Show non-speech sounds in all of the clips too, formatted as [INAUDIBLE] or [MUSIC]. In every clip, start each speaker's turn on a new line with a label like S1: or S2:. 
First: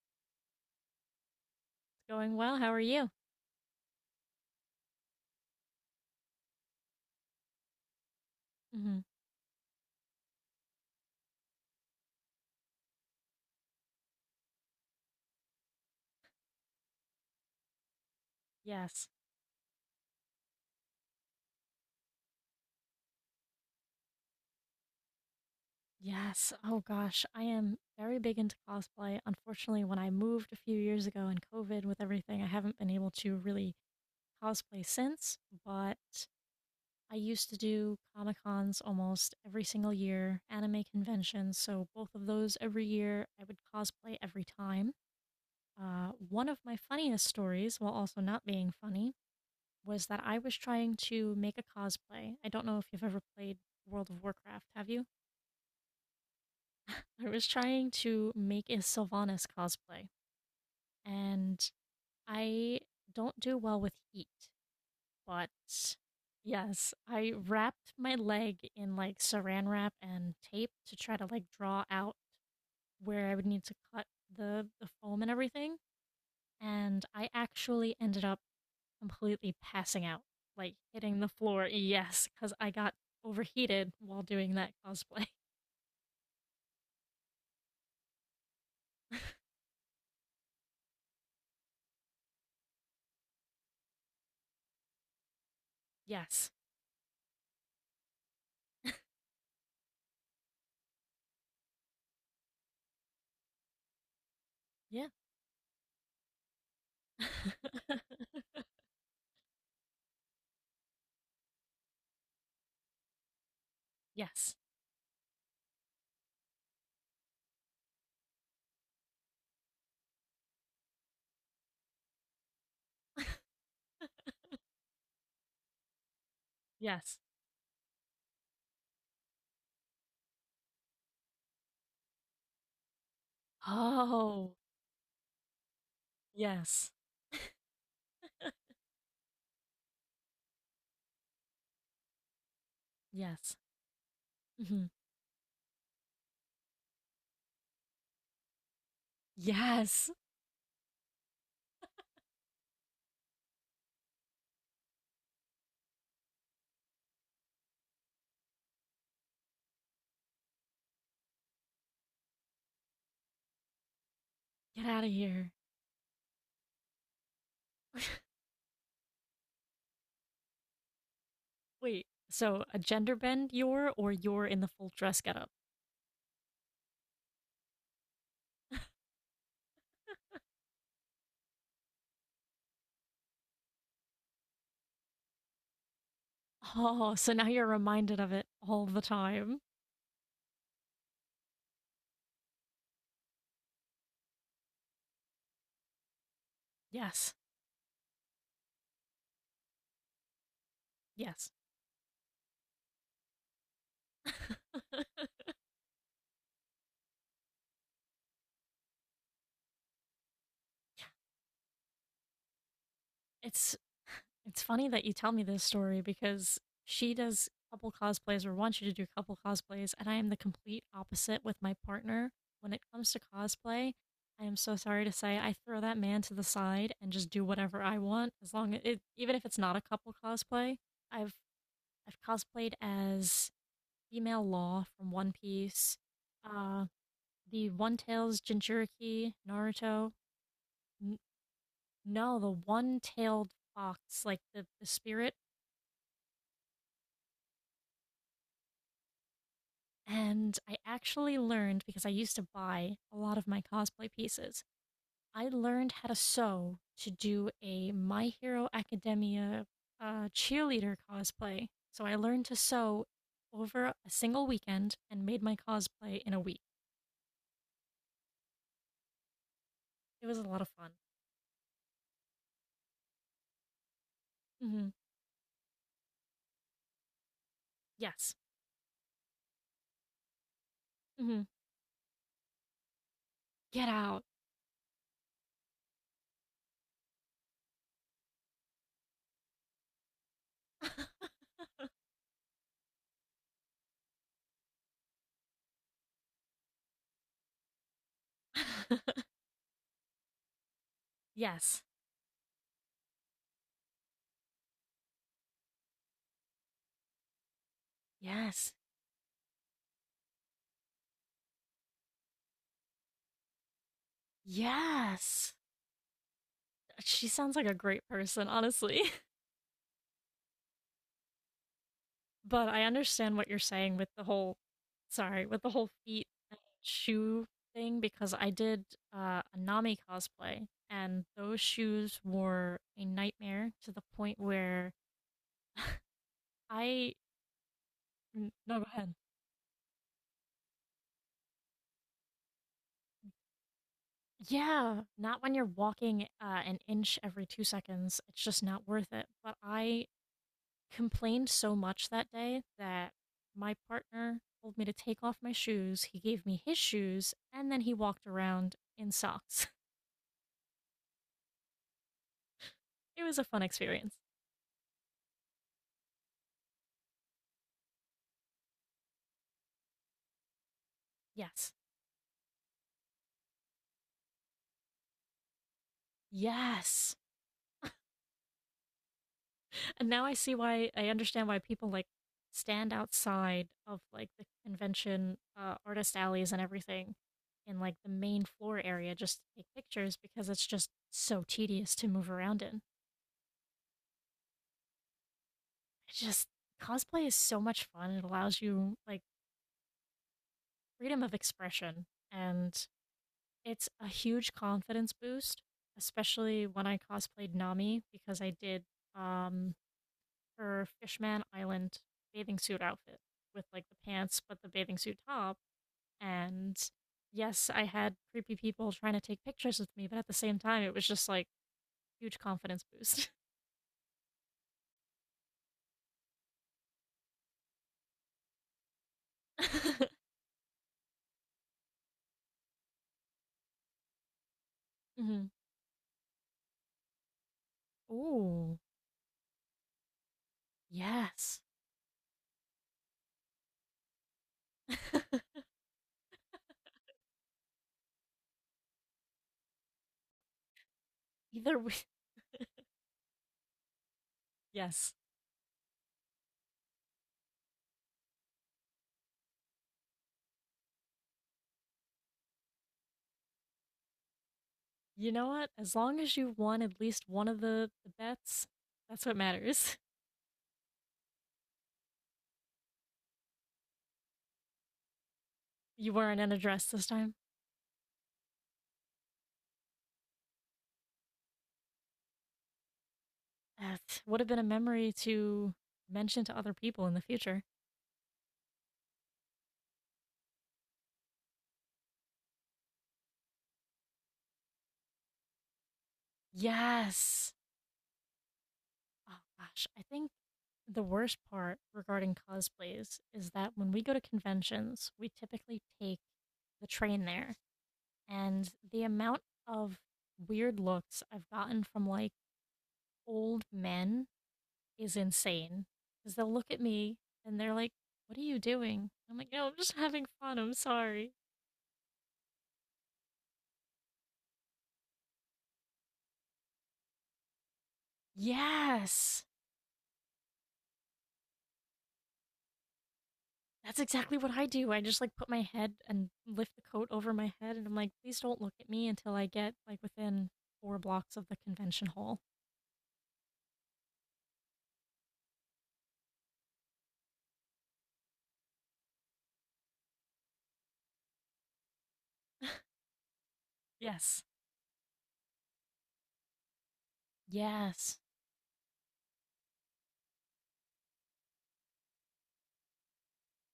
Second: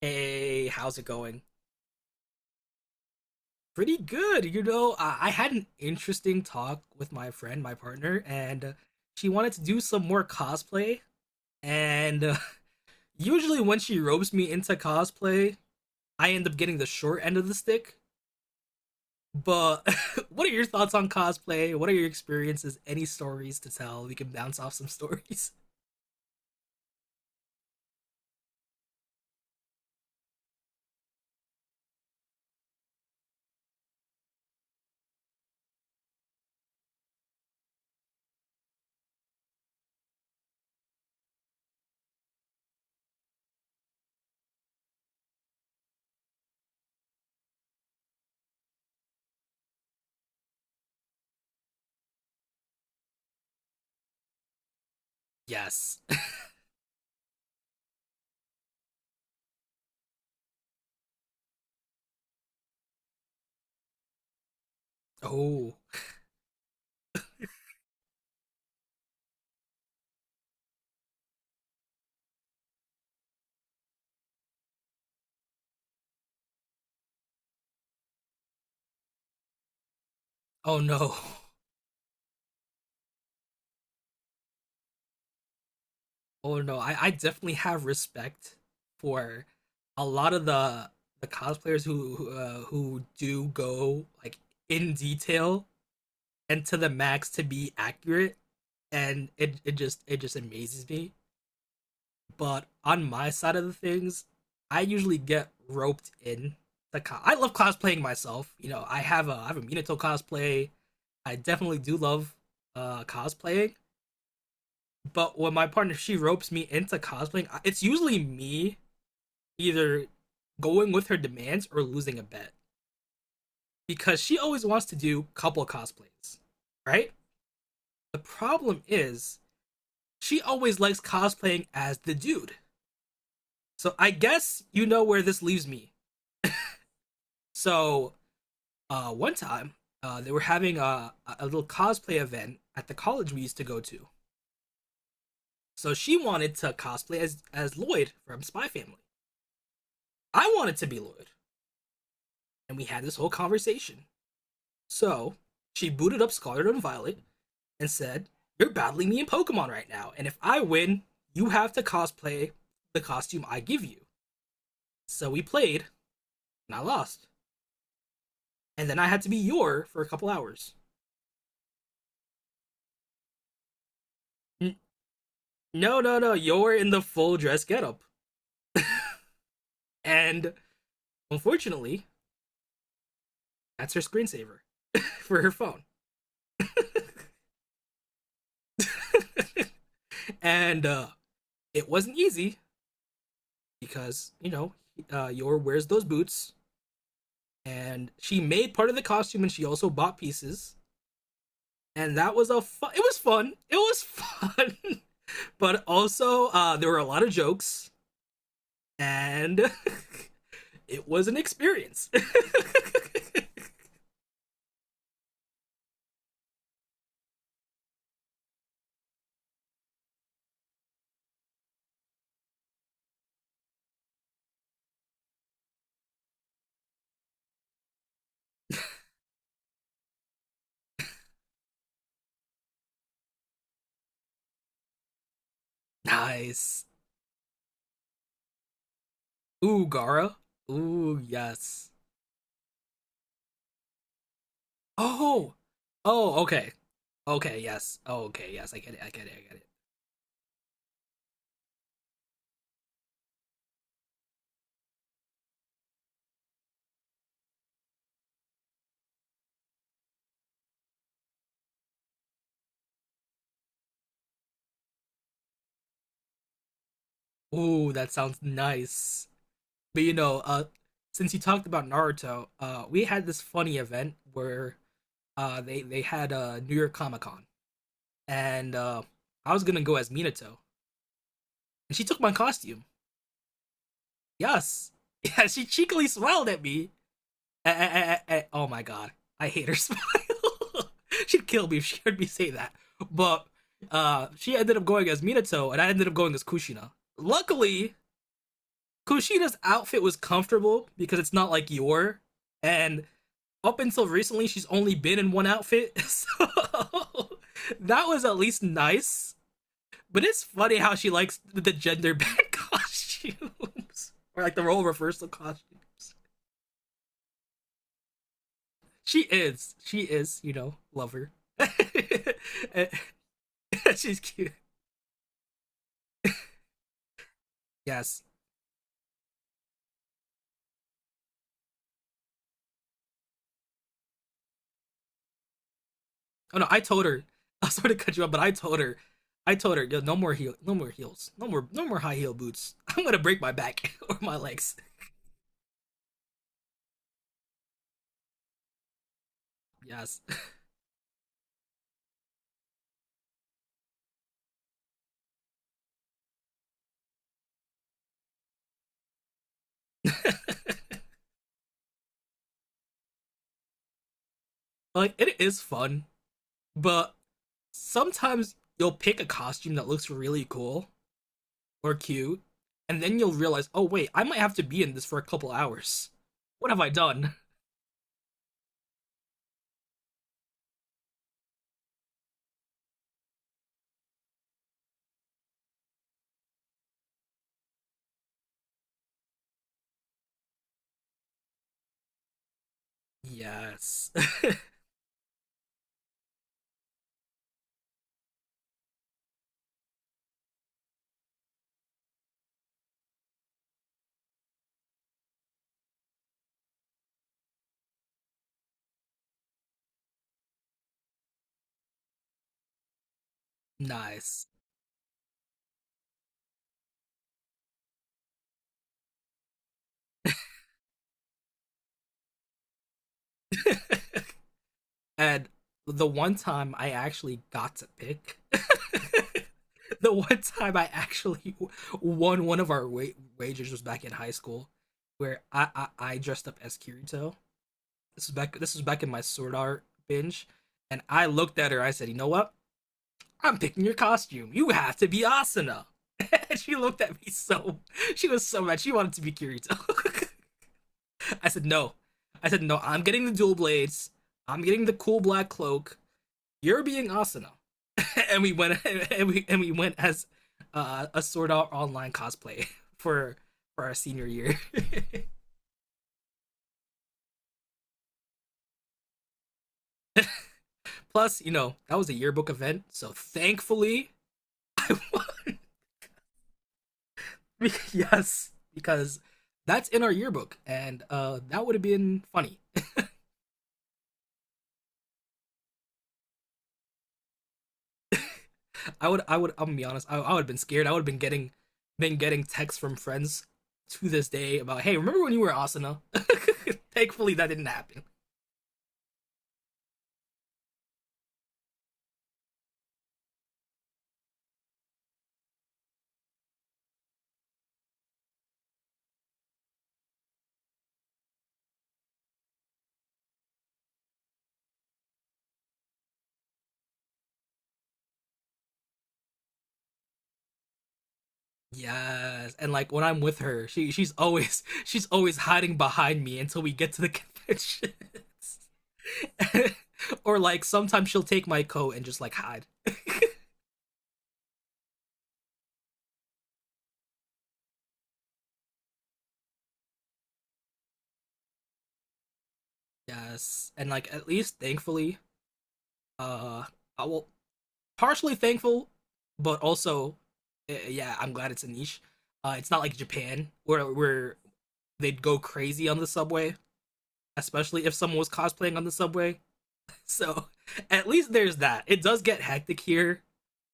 S1: Hey, how's it going?
S2: Going well. How are you?
S1: Pretty good. I had an interesting talk with my friend, my partner, and
S2: Hmm.
S1: she wanted to do some more cosplay. And [LAUGHS] Usually, when she ropes me into cosplay, I end up getting the short end of the stick.
S2: Yes.
S1: But [LAUGHS] what are your thoughts on cosplay? What are your experiences? Any stories to tell? We can bounce off some stories. [LAUGHS]
S2: Yes. Oh gosh, I am very big into cosplay. Unfortunately, when I moved a few years ago in COVID with everything, I haven't been able to really cosplay since, but I used to do Comic Cons almost every single year, anime conventions. So both of those every year, I would cosplay every time. One of my funniest stories, while also not being funny, was that I was trying to make a cosplay. I don't know if you've ever played World of Warcraft, have you?
S1: Yes. [LAUGHS]
S2: I was trying to make a Sylvanas cosplay, and I don't do well with heat, but
S1: Oh.
S2: yes, I wrapped my leg in like saran wrap and tape to try to like draw out where I would need to cut the foam and everything, and I actually ended up completely passing out, like
S1: Oh no.
S2: hitting the floor, yes, because I got overheated while doing that cosplay.
S1: Oh no, I definitely have respect
S2: [LAUGHS]
S1: for a lot of the cosplayers who do go like in detail
S2: Yes.
S1: and to the max to be accurate, and it just amazes me. But on my side of the things, I
S2: Yeah.
S1: usually get roped in I love cosplaying
S2: [LAUGHS]
S1: myself. You know, I have a Minato cosplay. I definitely do love cosplaying,
S2: Yes.
S1: but when my partner she ropes me into cosplaying, it's usually me either going with her demands or losing a bet
S2: [LAUGHS]
S1: because she always wants to do couple cosplays, right?
S2: Yes.
S1: The problem is she always likes cosplaying as the dude. So I
S2: Oh,
S1: guess you know where this leaves me.
S2: yes.
S1: So one time they were having a little cosplay event at the college we used
S2: Yes.
S1: to go to.
S2: Hmm.
S1: So she wanted to cosplay as Lloyd from Spy Family.
S2: Yes.
S1: I wanted to be Lloyd, and we had this whole conversation. So she booted up Scarlet and Violet, and said, "You're battling me in Pokemon right now, and if I win, you have to cosplay the costume I give you."
S2: Get out of
S1: So we
S2: here.
S1: played, and I lost.
S2: [LAUGHS]
S1: And then I had to be Yor for a couple hours.
S2: Wait, so a gender bend you're or you're in the
S1: N-
S2: full dress getup?
S1: no, no, no, Yor in the full dress getup. And unfortunately, that's her screensaver [LAUGHS] for her phone.
S2: Oh, so now you're reminded of it all the time.
S1: And it wasn't easy because, you know, Yor wears those boots.
S2: Yes.
S1: And she made part of the costume and she also bought pieces.
S2: Yes.
S1: And that was a fun, it was fun. It was fun.
S2: [LAUGHS]
S1: [LAUGHS] But also there were a lot of jokes and [LAUGHS] it was an experience. [LAUGHS]
S2: It's it's funny that you tell me this story because she does couple cosplays or wants you to do couple cosplays, and I am the complete opposite with my partner. When it comes to cosplay, I am so sorry to say I throw that man to the side and just do whatever I want, as long as it, even if it's not a couple cosplay. I've I've cosplayed as female Law from One Piece,
S1: Nice.
S2: uh, the One Tails Jinchuriki,
S1: Ooh,
S2: Naruto.
S1: Gara. Ooh,
S2: N-
S1: yes.
S2: no, the one tailed fox, like the spirit.
S1: Oh. Oh, okay. Okay, yes. Oh, okay, yes. I get it. I get it. I get
S2: And I actually learned because I used to buy a lot of my cosplay pieces. I learned how to sew to do a My Hero Academia cheerleader cosplay. So I learned to sew over a single weekend and made my cosplay in a week.
S1: it. Ooh, that sounds nice. But you
S2: It was
S1: know,
S2: a lot of fun.
S1: since you talked about Naruto, we had this funny event where
S2: Hmm.
S1: they had a New York Comic Con
S2: Yes.
S1: and I was going to go as Minato
S2: Hmm.
S1: and she took my costume.
S2: Get out.
S1: Yes. [LAUGHS] Yeah, she cheekily smiled at me. Oh my god, I hate her smile. [LAUGHS] She'd
S2: [LAUGHS]
S1: kill me if she heard me say that. But she ended up going as Minato, and I ended up going as Kushina. Luckily, Kushina's outfit was comfortable because it's not like
S2: Yes.
S1: your. And up until recently, she's only been in one outfit, so [LAUGHS] that was at least
S2: Yes.
S1: nice. But it's funny how she likes the gender bent costumes, [LAUGHS] or like the role reversal
S2: Yes.
S1: costumes.
S2: She sounds like a great person, honestly.
S1: She is. She is, you know, love her. [LAUGHS]
S2: But I understand what you're saying with
S1: She's
S2: the
S1: cute.
S2: whole sorry, with the whole feet and shoe thing
S1: Yes.
S2: because I did a Nami cosplay and those shoes were a nightmare to the point where
S1: Oh no, I told
S2: I
S1: her. [LAUGHS] I sort to cut you off, but I
S2: no
S1: told
S2: go
S1: her.
S2: ahead.
S1: I told her, yo, no more heel, no more heels, no more high heel boots. [LAUGHS] I'm gonna break my back [LAUGHS] or my legs.
S2: Yeah, not when you're walking an inch every 2 seconds. It's just not worth it. But I
S1: Yes.
S2: complained so much that day that my partner told me to take off my shoes. He gave me his shoes, and then he walked around in socks.
S1: [LAUGHS]
S2: It was a fun experience.
S1: Like it is fun, but sometimes you'll pick a costume that looks really cool
S2: Yes.
S1: or cute, and then you'll realize, oh wait, I might have to be in this for a couple hours. What have I
S2: Yes.
S1: done?
S2: And now I see why I understand why people like stand outside of like the convention artist alleys and everything in like the main floor area just to take pictures because it's just so tedious to move around in.
S1: Yes. [LAUGHS]
S2: It's just cosplay is so much fun. It allows you like freedom of expression and it's a huge confidence boost, especially when I cosplayed Nami because I did um her Fishman Island bathing suit outfit with like the pants,
S1: Nice.
S2: but the bathing suit top. And yes, I had creepy people trying to take pictures with me, but at the same time, it was just like huge confidence boost.
S1: And the one time I actually got to pick, [LAUGHS] the
S2: [LAUGHS]
S1: one time I actually won one of our wagers was back in high school, where
S2: Hmm.
S1: I dressed up as Kirito. This
S2: Ooh,
S1: was back in my Sword Art binge, and I looked
S2: yes.
S1: at her. I said, "You know what? I'm picking your costume. You have to be
S2: [LAUGHS]
S1: Asuna." [LAUGHS] And she looked at me so she was so mad. She wanted to be Kirito. [LAUGHS] I said
S2: Either
S1: no.
S2: way,
S1: I said no. I'm getting the dual blades. I'm getting the
S2: yes.
S1: cool black cloak, you're being Asuna, [LAUGHS] and we went [LAUGHS] and we went as a sort out online cosplay [LAUGHS] for for our senior year.
S2: You
S1: [LAUGHS]
S2: know what? As long as you won at least one of the bets, that's what matters. [LAUGHS]
S1: Plus, you know that was a yearbook event, so thankfully, [LAUGHS]
S2: You weren't in a dress this time.
S1: yes, because that's in our yearbook, and that would have been funny.
S2: That would have been a memory to mention to other people in the future.
S1: I'm gonna be honest, I would have been scared. I would have been getting texts from friends to this day about, hey, remember when you were Asuna? [LAUGHS] Thankfully, that
S2: Yes.
S1: didn't happen.
S2: Oh gosh, I think the worst part regarding cosplays is that when we go to conventions, we typically take the train there, and the amount of weird looks I've gotten from like old men is insane. Because they'll look at me and they're like, "What are you doing?" I'm like, "No, I'm just having fun. I'm sorry."
S1: Yes, and like when I'm with her, she's always [LAUGHS] she's always hiding behind me until we get to the conventions.
S2: Yes.
S1: [LAUGHS] Or like sometimes she'll take my coat and just like hide.
S2: That's exactly what I do. I just like put my head and lift the coat over my head, and I'm like, please don't look at me until I get like within four blocks of the convention hall.
S1: Yes, and like at least thankfully, uh, I will partially thankful, but also, yeah, I'm glad it's a niche. It's not like Japan where
S2: [LAUGHS]
S1: where
S2: Yes,
S1: they'd go crazy on the subway, especially if
S2: yes,
S1: someone was cosplaying on the subway. [LAUGHS] So at least there's that. It does get hectic here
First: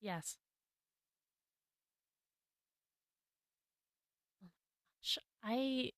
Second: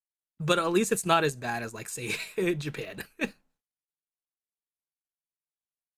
S2: yes.
S1: but at least it's not as bad as like say [LAUGHS] Japan.
S2: Oh, I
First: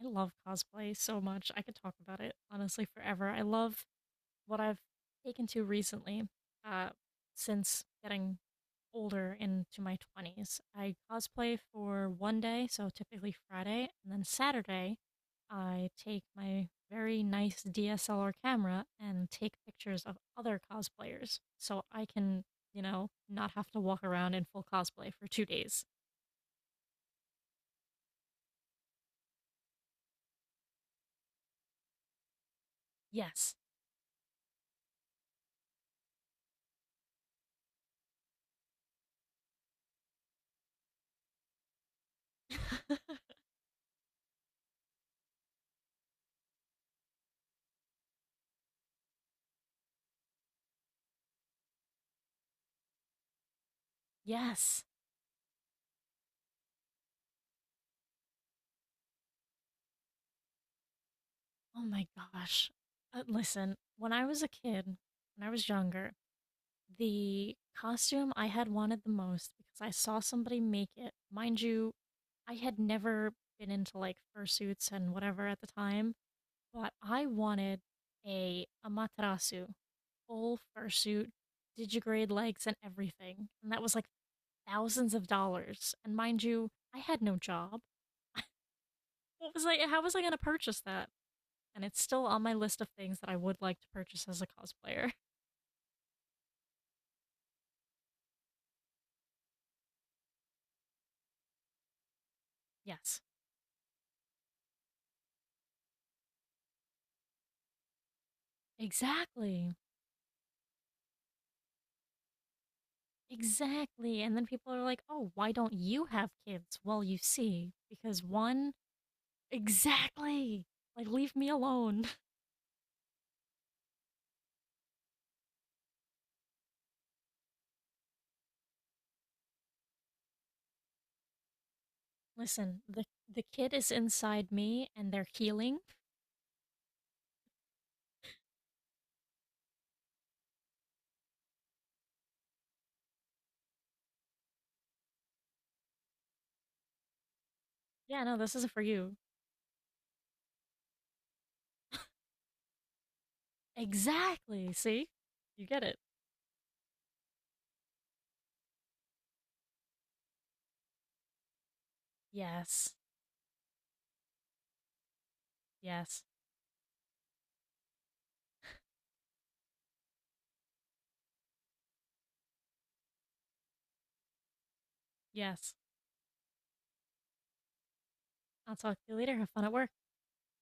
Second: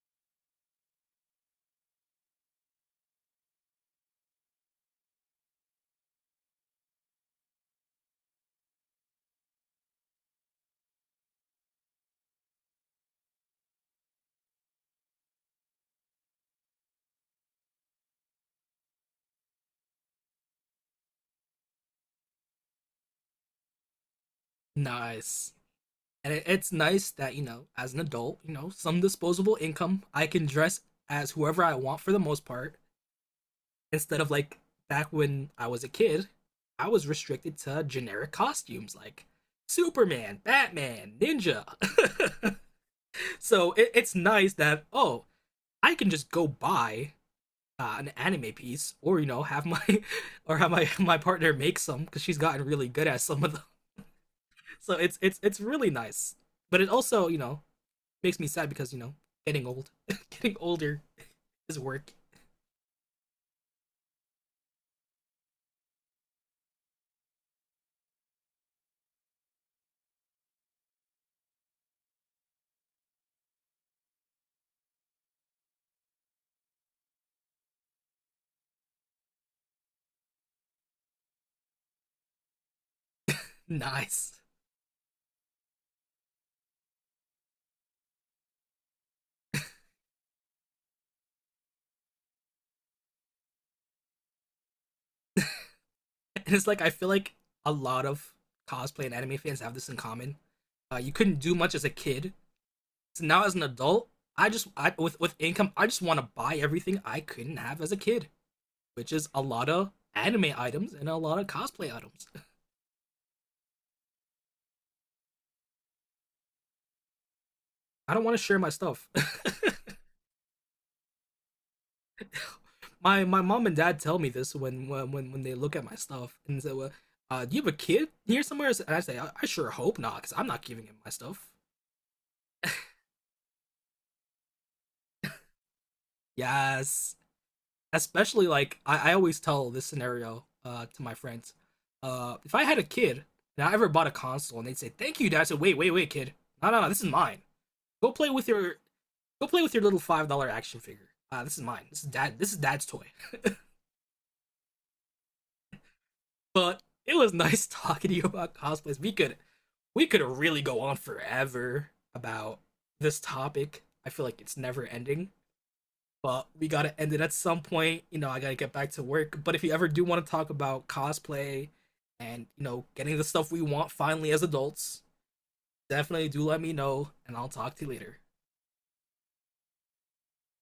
S2: I love cosplay so much. I could talk about it honestly forever. I love what I've taken to recently, uh, since getting older into my 20s, I cosplay for one day, so typically Friday, and then Saturday, I take my very nice DSLR camera and take pictures of other cosplayers so I can, you know, not have to walk around in full
S1: [LAUGHS]
S2: cosplay for two
S1: Nice.
S2: days.
S1: And it, it's nice that, you know, as an adult, you know, some disposable income, I can dress as whoever I want for the most part
S2: Yes.
S1: instead of like back when I was a kid, I was restricted to generic costumes like Superman, Batman, Ninja.
S2: [LAUGHS]
S1: [LAUGHS] So it, it's nice that oh, I can just go buy an anime piece, or you know, have my [LAUGHS] or have my [LAUGHS] my partner make some because she's gotten really good at some of
S2: Yes.
S1: so it's really nice, but it also you know makes me sad because you know getting old, [LAUGHS] getting older is
S2: Oh my
S1: work. [LAUGHS]
S2: gosh. Listen, when I was a kid, when I was younger, the costume I had wanted the most because I saw somebody make it. Mind you, I had never been into like fursuits and whatever at the time, but I wanted a amaterasu, full fursuit, digigrade legs and everything. And that was like
S1: Nice,
S2: thousands of dollars. And mind you, I had no job. What was I how was I gonna purchase that? And it's still on my list of things that I would like to purchase as a cosplayer. [LAUGHS]
S1: and it's like I feel like a lot of cosplay and anime fans have this in common. You couldn't do much as a kid,
S2: Yes.
S1: so now as an adult, with income, I just want to buy everything I couldn't have as a kid, which is a lot
S2: Exactly.
S1: of anime items and a lot of cosplay items. [LAUGHS]
S2: Exactly. And then people are like, oh, why don't you have kids? Well, you see,
S1: I
S2: because
S1: don't want to share my
S2: one,
S1: stuff. [LAUGHS]
S2: exactly. Like, leave me alone.
S1: My mom and dad tell me this when they look at my stuff and say, well, "Do you have a kid here somewhere?" And I say, I sure hope not, because I'm not giving him my stuff."
S2: [LAUGHS] Listen, the kid is inside me and they're healing.
S1: Yes, especially like I always tell this scenario to my friends. If I had a kid and I ever bought a console and they'd say, "Thank you, dad," I said, "Wait, wait, wait, kid, no, no, no, this is mine. Go
S2: Yeah,
S1: play
S2: no,
S1: with
S2: this isn't
S1: your
S2: for you.
S1: Go play with your little $5 action figure. This is mine. This is dad. This is dad's toy."
S2: Exactly. See? You get it.
S1: But it was [LAUGHS] nice talking to you about cosplays. We could really go on forever about
S2: Yes.
S1: this topic. I feel like it's never ending,
S2: Yes.
S1: but we gotta end it at some point. You know, I gotta get back to work. But if you ever do want to talk about cosplay and, you know, getting the stuff we want finally as adults,
S2: Yes.
S1: definitely do let me know and I'll talk to you later.
S2: I'll talk to you later. Have fun at work.